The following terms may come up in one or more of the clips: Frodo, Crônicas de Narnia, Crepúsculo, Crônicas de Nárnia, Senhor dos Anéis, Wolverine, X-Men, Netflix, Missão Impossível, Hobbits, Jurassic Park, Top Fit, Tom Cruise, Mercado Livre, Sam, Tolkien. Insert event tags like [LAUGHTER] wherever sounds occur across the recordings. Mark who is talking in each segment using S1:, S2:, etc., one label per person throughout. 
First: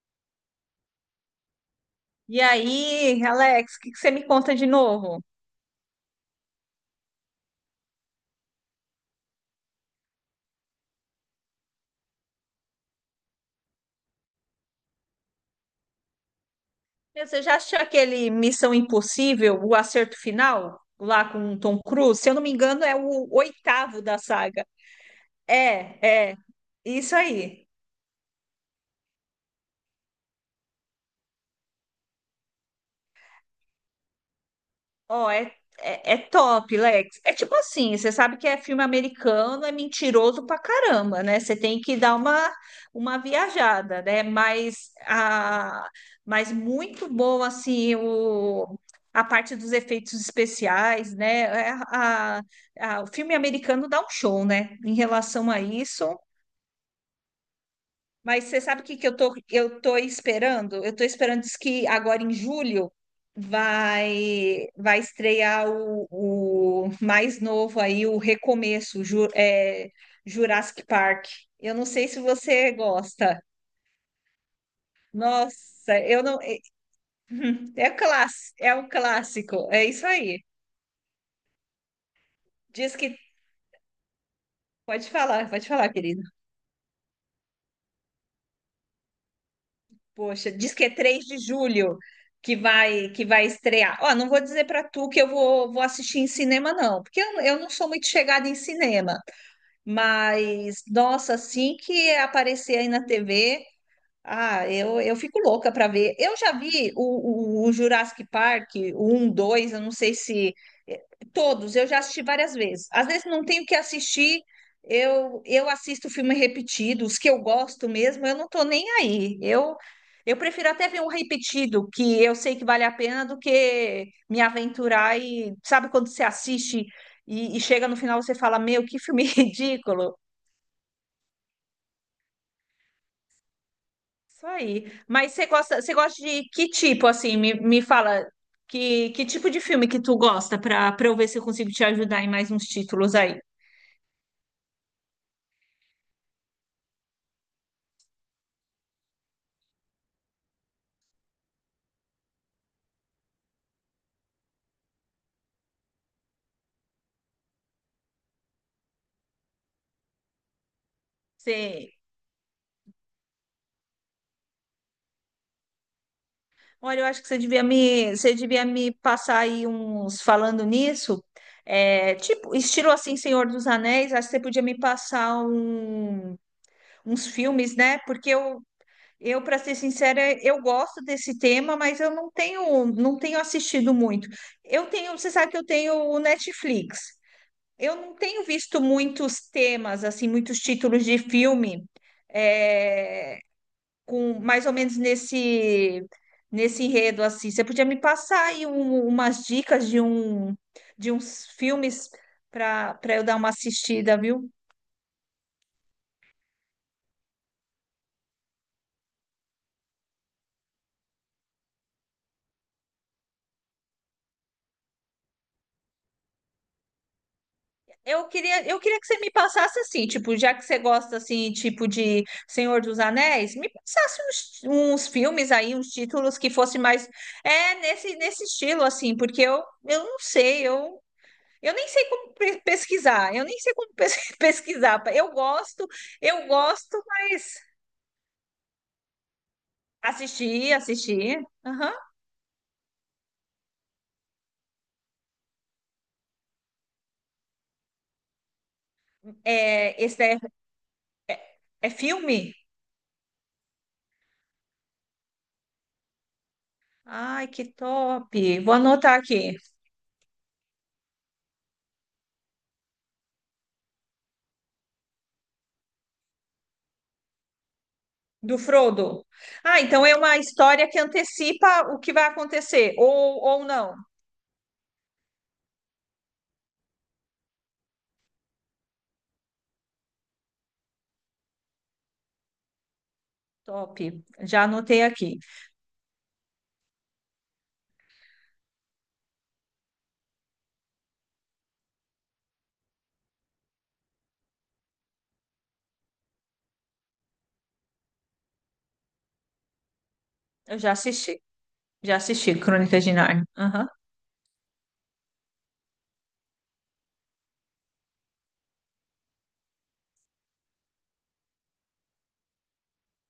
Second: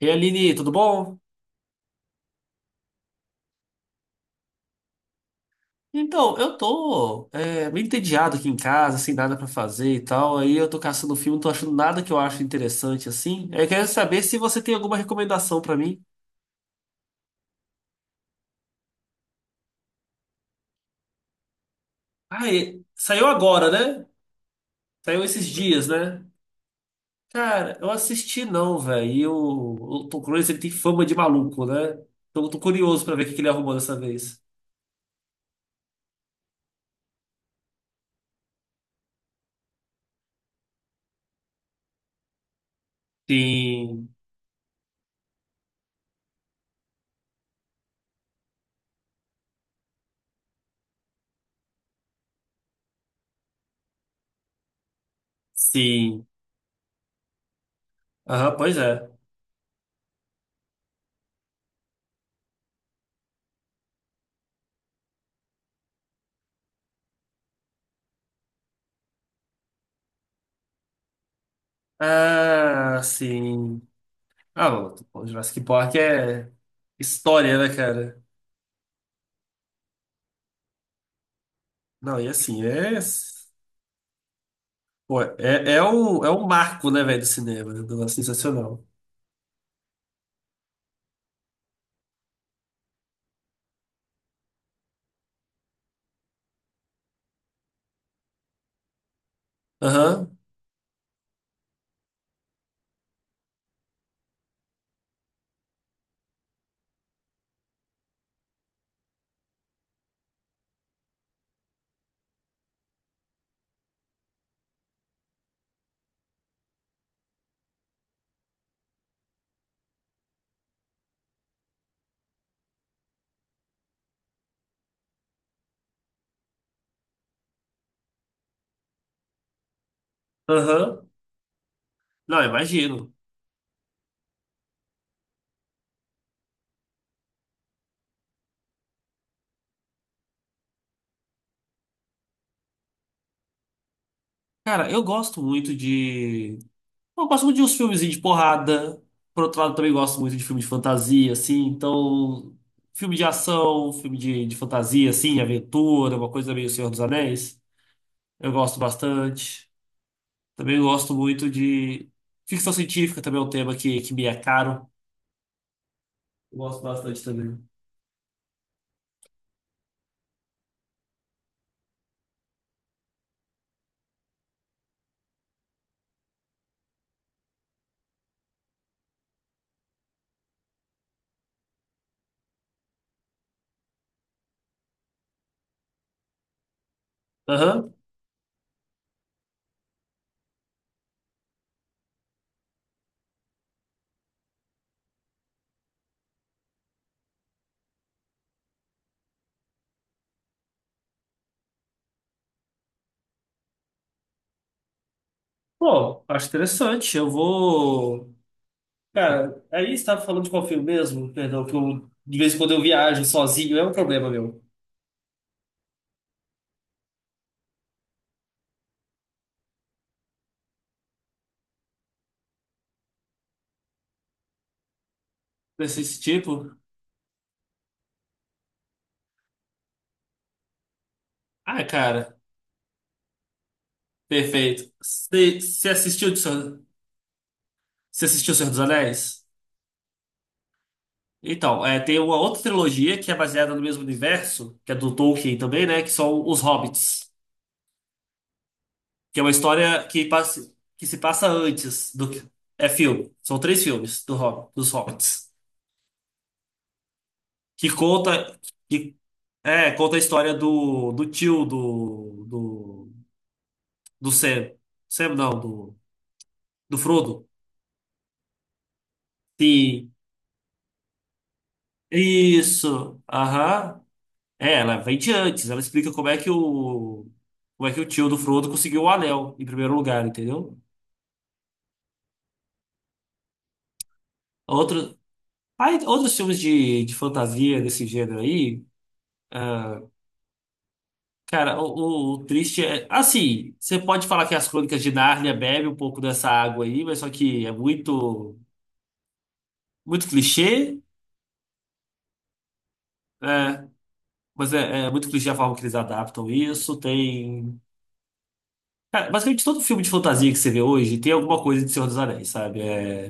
S1: E aí, Aline, tudo bom?
S2: E aí, Alex, o que você me conta de novo?
S1: Então, eu tô meio entediado aqui em casa, sem nada pra fazer e tal. Aí eu tô caçando filme, não tô achando nada que eu acho interessante assim. Aí eu quero saber se você tem alguma recomendação pra mim.
S2: Meu, você já assistiu aquele Missão Impossível, O Acerto Final, lá com o Tom Cruise? Se eu não
S1: Ah,
S2: me engano, é
S1: saiu
S2: o
S1: agora,
S2: oitavo
S1: né?
S2: da saga.
S1: Saiu esses dias, né?
S2: É, é, isso aí.
S1: Cara, eu assisti não, velho. E o Tom Cruise, ele tem fama de maluco, né? Então eu tô curioso pra ver o que que ele arrumou dessa vez.
S2: Ó, é top, Lex. É tipo assim, você sabe que é filme americano, é mentiroso pra caramba, né? Você tem que dar uma viajada,
S1: Sim,
S2: né? Mas muito bom, assim, a parte dos efeitos especiais, né? O filme americano dá um show, né? Em relação a isso,
S1: sim.
S2: mas
S1: Aham,
S2: você
S1: pois
S2: sabe o que que
S1: é.
S2: eu tô esperando? Eu tô esperando, diz que agora em julho vai estrear o mais novo aí, o Recomeço, Jurassic Park. Eu não sei se você
S1: Ah,
S2: gosta.
S1: sim. Ah, não, pô, Jurassic Park
S2: Nossa, eu não.
S1: é história, né,
S2: [LAUGHS]
S1: cara?
S2: É um clássico, é isso aí.
S1: Não, e assim,
S2: Diz
S1: é.
S2: que.
S1: Pô,
S2: Pode
S1: é, é
S2: falar, querido.
S1: um, é um marco, né, velho, do cinema. É um negócio sensacional.
S2: Poxa, diz que é 3 de julho que vai estrear. Ó, não vou dizer para tu que vou assistir em cinema, não, porque eu não sou muito chegada em cinema.
S1: Aham,
S2: Mas, nossa, assim que aparecer aí na TV, eu fico louca para ver. Eu já vi o Jurassic Park, o 1, 2, eu não sei se. eh, Todos, eu já assisti várias vezes. Às vezes não tenho o que assistir, eu assisto filme repetido, os que eu gosto mesmo, eu não tô nem aí. Eu prefiro até ver um repetido, que eu sei que vale a pena, do que me aventurar e. Sabe quando você assiste e chega no final você fala: Meu, que filme [LAUGHS] ridículo!
S1: aham. Não, imagino.
S2: Isso aí. Mas você gosta de que tipo, assim? Me fala que tipo de filme que tu gosta para para eu ver se eu consigo te ajudar em mais uns títulos aí.
S1: Cara, eu gosto muito de. Eu gosto muito de uns filmezinhos de porrada. Por outro lado, também gosto muito de filme de fantasia, assim. Então, filme de ação, filme de fantasia, assim, aventura, uma coisa meio Senhor dos Anéis. Eu gosto bastante. Também gosto muito
S2: Você,
S1: de ficção científica, também é um tema que me é caro. Eu gosto
S2: olha, eu acho
S1: bastante
S2: que
S1: também.
S2: você devia me passar aí uns, falando nisso. É, tipo, estilo assim, Senhor dos Anéis, acho que você podia me passar uns filmes, né? Porque eu, para ser sincera, eu gosto desse tema, mas eu não tenho, não tenho assistido muito. Eu tenho, você sabe que eu tenho o Netflix.
S1: Aham.
S2: Eu não tenho visto muitos temas, assim, muitos títulos de filme, é, com mais ou menos nesse enredo assim. Você podia me passar aí umas dicas de de uns filmes para para eu dar uma assistida, viu?
S1: Pô, acho interessante. Eu vou. Cara, aí você estava falando de qual filme mesmo? Perdão, que eu, de vez em quando eu viajo sozinho, é um problema meu.
S2: Eu queria que você me passasse assim, tipo, já que você gosta assim, tipo de Senhor dos Anéis, me passasse uns filmes aí, uns
S1: Desse
S2: títulos que
S1: tipo?
S2: fosse mais nesse estilo assim, porque eu não sei, eu
S1: Ah,
S2: nem sei como
S1: cara,
S2: pesquisar, eu nem sei como [LAUGHS]
S1: perfeito.
S2: pesquisar.
S1: Você você assistiu, de
S2: Eu gosto, mas
S1: Você assistiu O Senhor dos Anéis?
S2: assistir.
S1: Então,
S2: Aham.
S1: é, tem uma outra trilogia que é baseada no mesmo universo, que é do Tolkien também, né? Que são os Hobbits. Que é uma
S2: É,
S1: história
S2: esse
S1: que,
S2: é,
S1: passa, que se passa
S2: é
S1: antes do que.
S2: filme?
S1: É filme. São três filmes do dos Hobbits.
S2: Ai, que
S1: Que
S2: top.
S1: conta.
S2: Vou
S1: Que,
S2: anotar aqui.
S1: é, conta a história do, do tio do, do. Do Sam. Sam não, do, do Frodo.
S2: Do Frodo. Ah, então
S1: Sim.
S2: é uma história que antecipa o que vai acontecer,
S1: Isso.
S2: ou não.
S1: Aham. É, ela vem de antes. Ela explica como é que o. Como é que o tio do Frodo conseguiu o anel em primeiro lugar, entendeu?
S2: Top. Já anotei
S1: Outro,
S2: aqui.
S1: aí, outros filmes de fantasia desse gênero aí. Cara, o triste é. Assim, você pode falar que as Crônicas de Nárnia bebe um pouco dessa água aí, mas só que é muito, muito
S2: Eu já
S1: clichê,
S2: assisti. Já assisti Crônicas de Narnia. Aham.
S1: né? Mas é, é muito clichê a forma que eles adaptam isso. Tem. Cara, basicamente todo filme de fantasia que você vê hoje tem alguma coisa de Senhor dos Anéis, sabe? É,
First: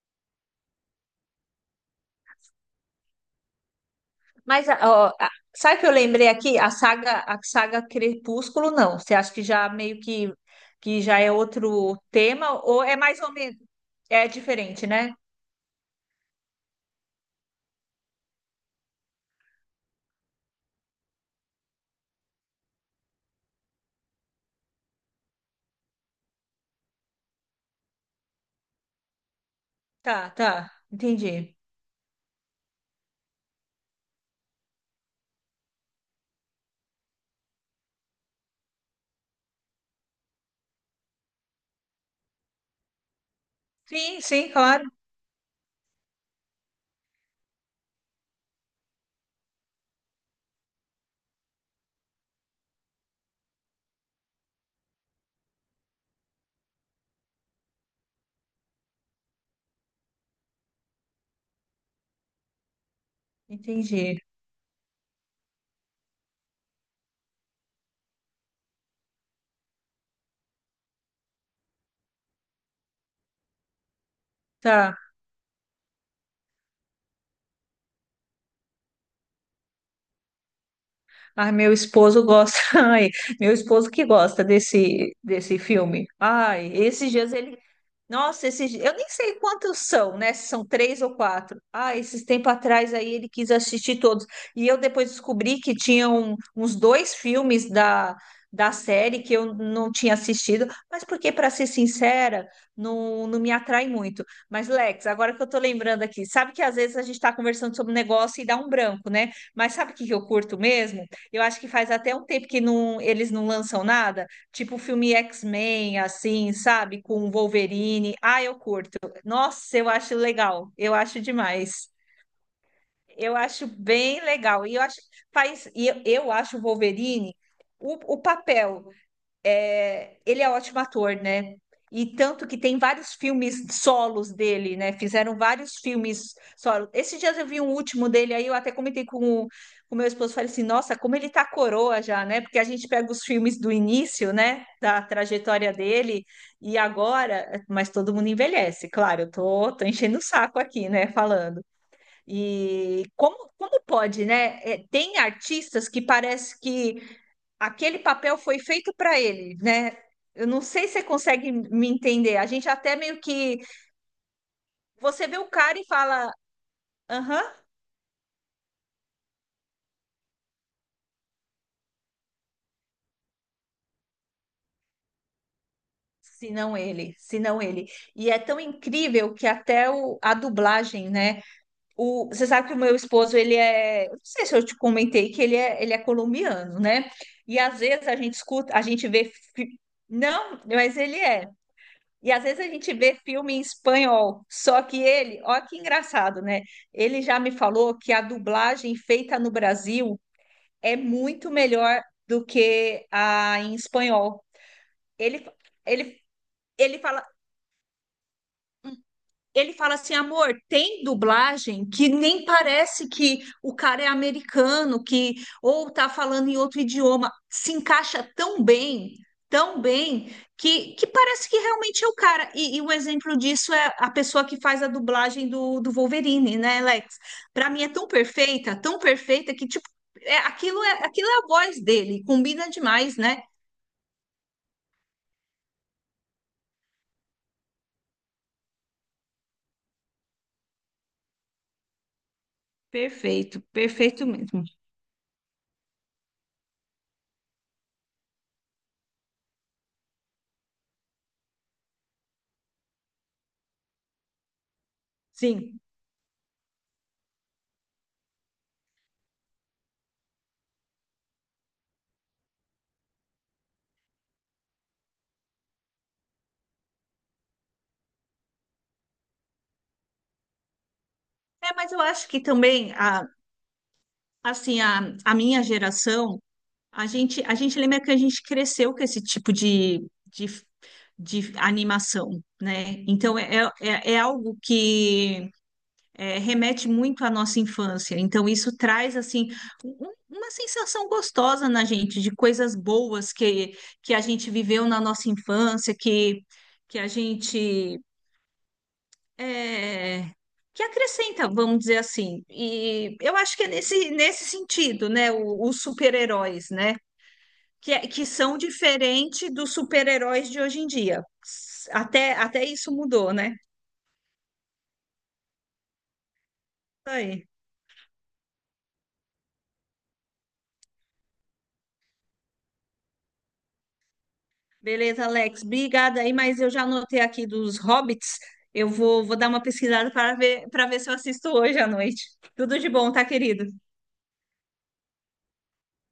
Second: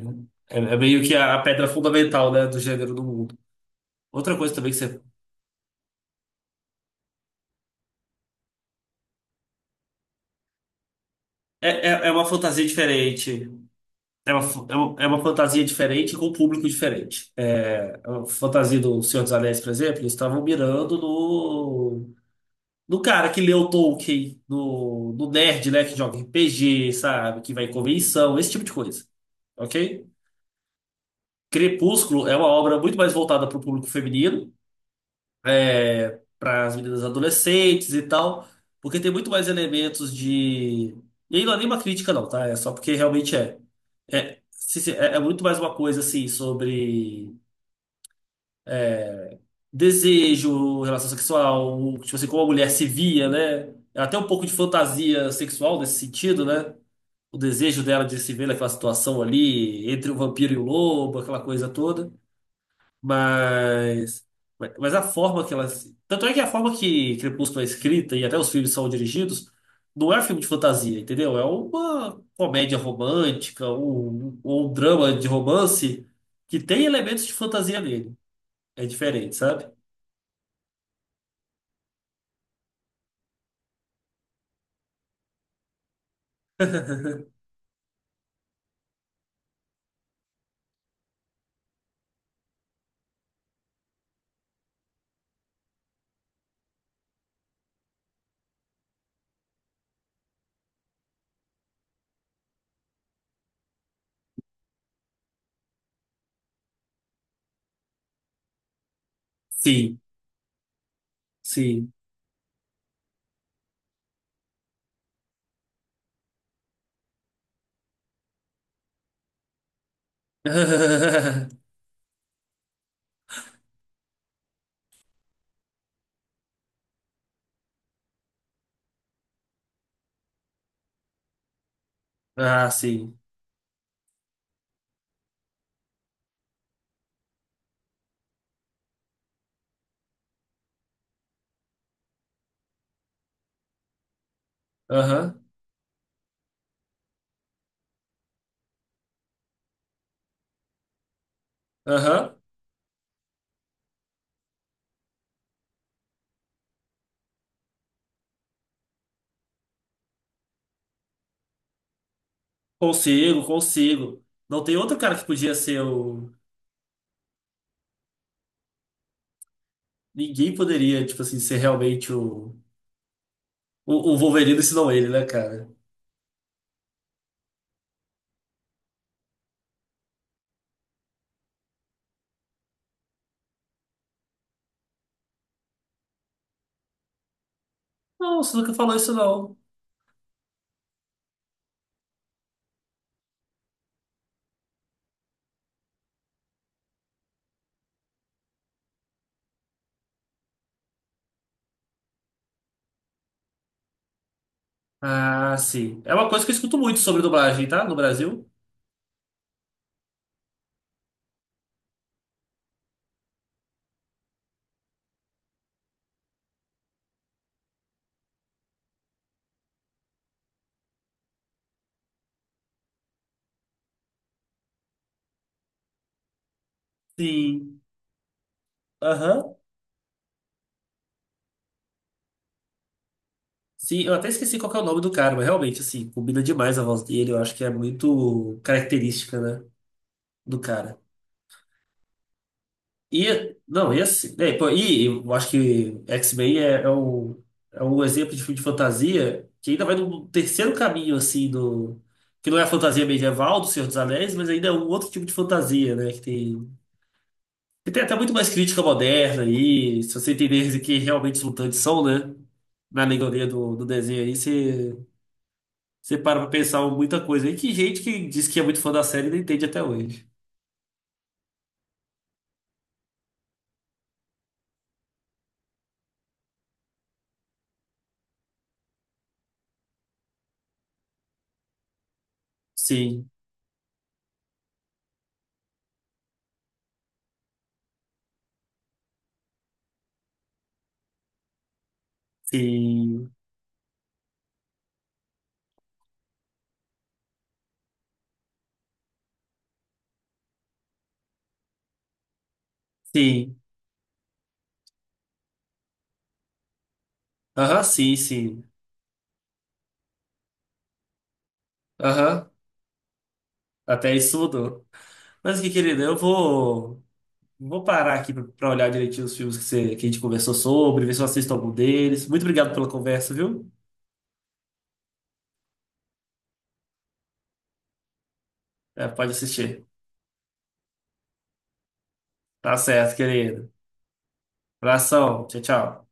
S1: é, é meio que a pedra fundamental, né, do gênero do mundo. Outra coisa
S2: Mas
S1: também que você.
S2: ó, sabe o que eu lembrei aqui? A saga Crepúsculo, não. Você acha que já meio que já é
S1: É,
S2: outro
S1: é, é uma
S2: tema,
S1: fantasia
S2: ou é mais ou
S1: diferente.
S2: menos. É
S1: É uma, f- é
S2: diferente,
S1: uma, é
S2: né?
S1: uma fantasia diferente com um público diferente. É, a fantasia do Senhor dos Anéis, por exemplo, eles estavam mirando no cara que leu Tolkien, no nerd, né, que joga RPG, sabe, que vai em convenção, esse tipo de coisa. Ok?
S2: Tá, tá. Entendi.
S1: Crepúsculo é uma obra muito mais voltada para o público feminino, para as meninas adolescentes e tal, porque tem muito mais elementos de. E aí não é nenhuma crítica, não, tá? É só porque realmente é.
S2: Sim,
S1: É,
S2: sim, claro.
S1: é, é muito mais uma coisa assim sobre desejo, relação sexual, tipo assim, como a mulher se via, né? É até um pouco de fantasia sexual nesse sentido, né? O desejo dela de se ver naquela situação ali, entre o vampiro e o lobo, aquela coisa toda.
S2: Entendi.
S1: Mas, mas a forma que elas. Tanto é que a forma que Crepúsculo é escrita e até os filmes são dirigidos não é um filme de fantasia, entendeu? É uma comédia romântica ou um,
S2: Tá.
S1: drama de romance que tem elementos de fantasia nele. É diferente, sabe?
S2: Ai, meu esposo gosta. [LAUGHS] Ai, meu esposo que gosta desse, desse filme. Ai, esses dias ele, nossa, esses, eu nem sei quantos são, né? Se são três ou quatro. Ah, esses tempo atrás aí ele quis assistir todos. E eu depois descobri que tinham uns dois filmes da, da série que eu não tinha assistido, mas porque, para ser sincera, não me atrai muito. Mas, Lex, agora que eu tô lembrando aqui, sabe que às vezes a gente está conversando sobre um negócio e dá um branco, né? Mas sabe o
S1: Sim,
S2: que que eu curto mesmo? Eu acho que faz
S1: sim.
S2: até um tempo que não, eles não lançam nada. Tipo filme X-Men, assim, sabe? Com Wolverine. Ah, eu curto. Nossa, eu acho legal. Eu acho
S1: [LAUGHS]
S2: demais. Eu acho bem legal. E eu acho, faz, eu acho o Wolverine, o papel é, ele é ótimo ator, né? E tanto que
S1: Ah,
S2: tem vários
S1: sim.
S2: filmes solos dele, né? Fizeram vários filmes solos. Esses dias eu vi um último dele, aí eu até comentei o, com o meu esposo, falei assim, nossa, como ele tá coroa já, né? Porque a gente pega os filmes do início, né? Da
S1: Aham,
S2: trajetória dele, e agora, mas todo mundo envelhece, claro, tô enchendo o saco aqui, né? Falando.
S1: aham.
S2: E como, como pode, né? É, tem artistas que parece que aquele papel foi feito para ele, né? Eu não sei se você consegue me entender. A gente até meio
S1: Consigo,
S2: que
S1: consigo. Não tem outro cara que
S2: você vê o
S1: podia
S2: cara
S1: ser
S2: e
S1: o.
S2: fala, aham,
S1: Ninguém poderia, tipo assim, ser realmente o. O Wolverine ensinou ele, né, cara?
S2: se não ele, se não ele. E é tão incrível que até a dublagem, né? O, você sabe que o meu esposo, eu não sei se eu te comentei que ele é colombiano, né? E às vezes a gente
S1: Não, você nunca
S2: escuta, a
S1: falou
S2: gente
S1: isso,
S2: vê,
S1: não.
S2: não, mas ele é. E às vezes a gente vê filme em espanhol, só que ele, ó que engraçado, né? Ele já me falou que a dublagem feita no Brasil é muito melhor do que a em espanhol. Ele,
S1: Ah, sim. É
S2: ele,
S1: uma coisa que eu escuto muito
S2: ele
S1: sobre
S2: fala,
S1: dublagem, tá? No Brasil.
S2: ele fala assim, amor, tem dublagem que nem parece que o cara é americano, que ou tá falando em outro idioma, se encaixa tão bem, que parece que realmente é o cara. E um exemplo disso é a pessoa que faz a dublagem do Wolverine, né, Alex? Para
S1: Sim.
S2: mim é tão perfeita
S1: Aham.
S2: que tipo, é, aquilo é a voz dele, combina demais, né?
S1: Sim, eu até esqueci qual que é o nome do cara, mas realmente, assim, combina demais a voz dele. Eu acho que é muito característica, né, do cara. E,
S2: Perfeito,
S1: não, e
S2: perfeito
S1: assim, né,
S2: mesmo.
S1: pô, e eu acho que X-Men um, é um exemplo de filme de fantasia que ainda vai no terceiro caminho, assim, do, que não é a fantasia medieval do Senhor dos Anéis, mas ainda é um outro tipo de
S2: Sim.
S1: fantasia, né, que tem. E tem até muito mais crítica moderna aí, se você entender que realmente os mutantes são, né? Na alegoria do desenho aí, você, você para pra pensar muita coisa aí. Que gente que diz que é muito fã da série e não entende até hoje.
S2: É, mas eu acho que também a assim, a minha geração, a gente lembra que a gente cresceu com esse tipo de, de animação, né?
S1: Sim,
S2: Então, é algo que é, remete muito à nossa infância. Então, isso traz, assim, uma sensação gostosa na gente, de coisas
S1: sim,
S2: boas que a gente viveu na nossa infância, que a gente é, que acrescenta, vamos dizer assim. E eu
S1: sim.
S2: acho que é nesse sentido, né? Os super-heróis, né?
S1: Aham, sim,
S2: Que são
S1: sim.
S2: diferentes dos super-heróis de hoje em dia. Até,
S1: Aham,
S2: até isso mudou, né? Isso
S1: até isso mudou. Mas que querido, eu vou,
S2: aí.
S1: vou parar aqui pra pra olhar direitinho os filmes que, você, que a gente conversou sobre, ver se eu assisto algum deles. Muito obrigado pela conversa, viu?
S2: Beleza, Alex. Obrigada aí, mas eu já anotei aqui dos Hobbits.
S1: É, pode
S2: Vou dar uma
S1: assistir.
S2: pesquisada para ver se eu assisto hoje à noite.
S1: Tá
S2: Tudo de bom,
S1: certo,
S2: tá, querido?
S1: querido. Abração, tchau, tchau.